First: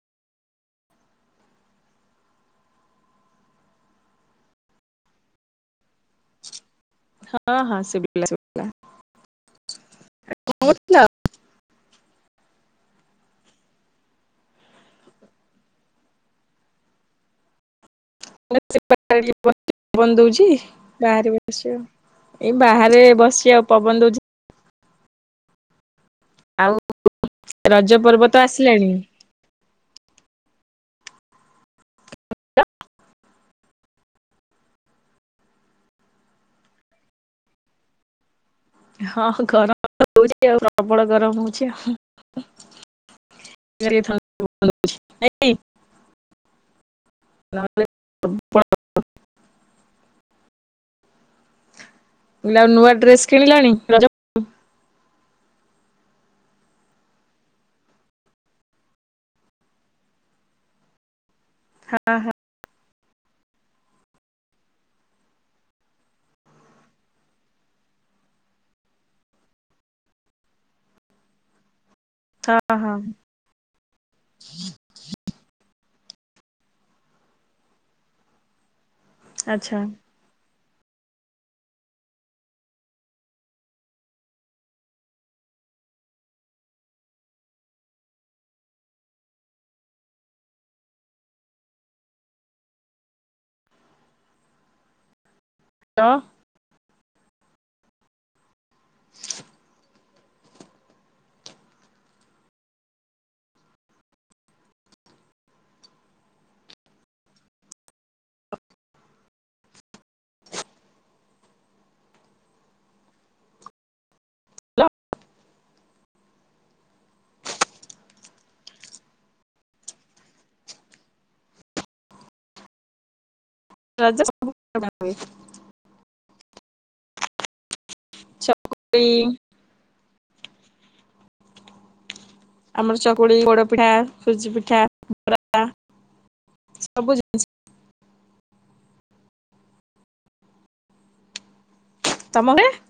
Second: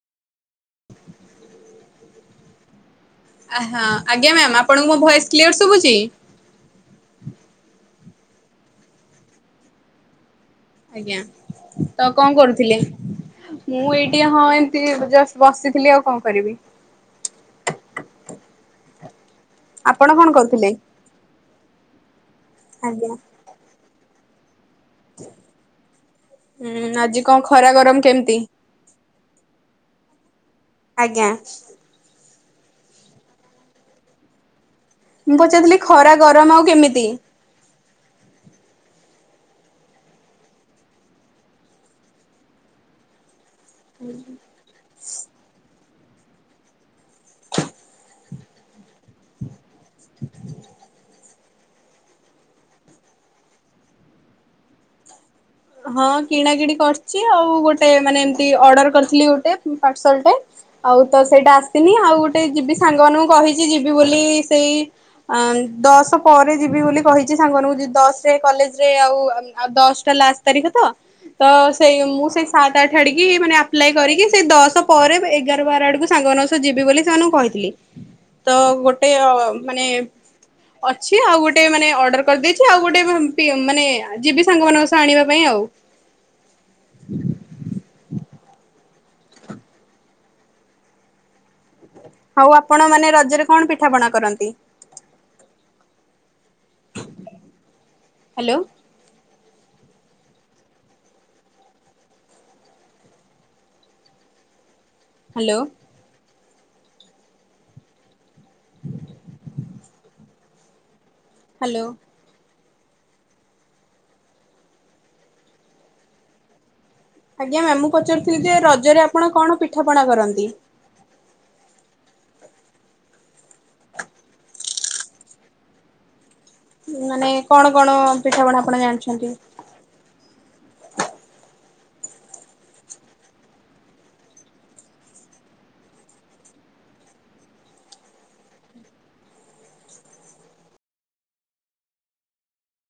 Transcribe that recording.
ଆ- ହଁ ଆଜ୍ଞା ମ୍ୟାମ୍ ଆପଣଙ୍କୁ ମୋ ଭଏସ୍ କ୍ଲିୟର୍ ଶୁଭୁଚି? ହଁ ହଁ ଶୁବିଲା ଶୁ କଣ କରୁଥିଲ? ଆଜ୍ଞା ତ କଣ କରୁଥିଲେ? ମୁଁ ଏଇଠି ହଁ ଏମତି ଜଷ୍ଟ୍ ବସିଥିଲି ଆଉ କଣ କରିବି? ନା ସେ ବାହାରେ ଟିକେ ବସିଚି ଆପଣ ପବନ୍ କଣ ଦଉଚି କରୁଥିଲେ? ବାହାରେ ବସିଚି ଆଉ। ଏଇ ବାହାରେ ଆଜ୍ଞା ବସି ଆଉ ପବନ ଦଉଛି। ଆଉ ହୁଁ ଆଜି କଣ ଖରା ରଜ ଗରମ ପର୍ବ କେମିତି? ତ ଆସିଲାଣି। ଆଜ୍ଞା। ମୁଁ ପଚାରୁଥିଲି ଖରା ଗରମ ଆଉ କେମିତି? ହଁ ଗରମ ହଉଛି ଆଉ ପ୍ରବଳ ଗରମ ହଉଛି ଆଉ। [inaudible] [inaudible] ହ ମୁଁ କହିଲି ଆଉ ନୂଆ ଡ୍ରେସ କିଣିଲଣି ରଜକୁ? ହଁ କିଣା କିିଣି କରିଛି ଆଉ ଗୋଟେ ମାନେ ଏମତି ଅର୍ଡର କରିଥିଲି ଗୋଟେ ପାର୍ସଲ ଟେ। ଆଉ ତ ସେଇଟା ଆସିନି ଆଉ ହଁ ହଁ ଗୋଟେ ଯିବି ସାଙ୍ଗମାନଙ୍କୁ କହିଛି ଯିବି ବୋଲି ସେଇ ଅ ଦଶ ପରେ ଯିବି ବୋଲି କହିଛି ସାଙ୍ଗମାନଙ୍କୁ ଯ ଦଶ ରେ କଲେଜ ରେ ଆଉ ଆଉ ଦଶଟା ଲାଷ୍ଟ। ତାରିଖ ତ ତ ସେଇ ମୁଁ ସେଇ ହଁ ସାତ ହଁ ଆଠ ଆଡିକି ମାନେ ଆପ ପ୍ଲେ କରିକି ସେ ଦଶ ପରେ ଏଗାର ବାର ଆଡକୁ ସାଙ୍ଗମାନ ସହ ଯିବି ବୋଲି ସେମାନଙ୍କୁ କହିଥିଲି। ତ ଗୋଟେ ଅ ଆଚ୍ଛା ମାନେ ଅଛି ଆଉ ଗୋଟେ ମାନେ ଅର୍ଡର କରିଦେଇଛି ଆଉ ଗୋଟେ ପି ମାନେ ଯିବି ସାଙ୍ଗମାନାନଙ୍କ ସହ ଆଣିବାକୁ। ସେଥିପାଇଁ ଆଉ। ହଉ ଆପଣ ମାନେ ରଜରେ କଣ ପିଠାପଣା କରନ୍ତି? ଲୋ। ହ୍ୟାଲୋ। ହ୍ୟାଲୋ। ହ୍ୟାଲୋ। ଆଜ୍ଞା ମ୍ୟାମ ମୁଁ ପଚାରୁଥିଲି ଯେ ରଜରେ ଆପଣ କଣ ପିଠାପଣା କରନ୍ତି? ରଜ [inaudible] ହୁଏ। ମାନେ କଣ କଣ ପିଠାପଣା ଆପଣ ଚକୁଳି ଜାଣିଛନ୍ତି? ଆମର ଚକୁଳି ପୋଡ଼ ପିଠା ସୁଜି ପିଠା ବରା। ସବୁ ଜାଣିଚି। ହଁ ତମ ଗାଁ।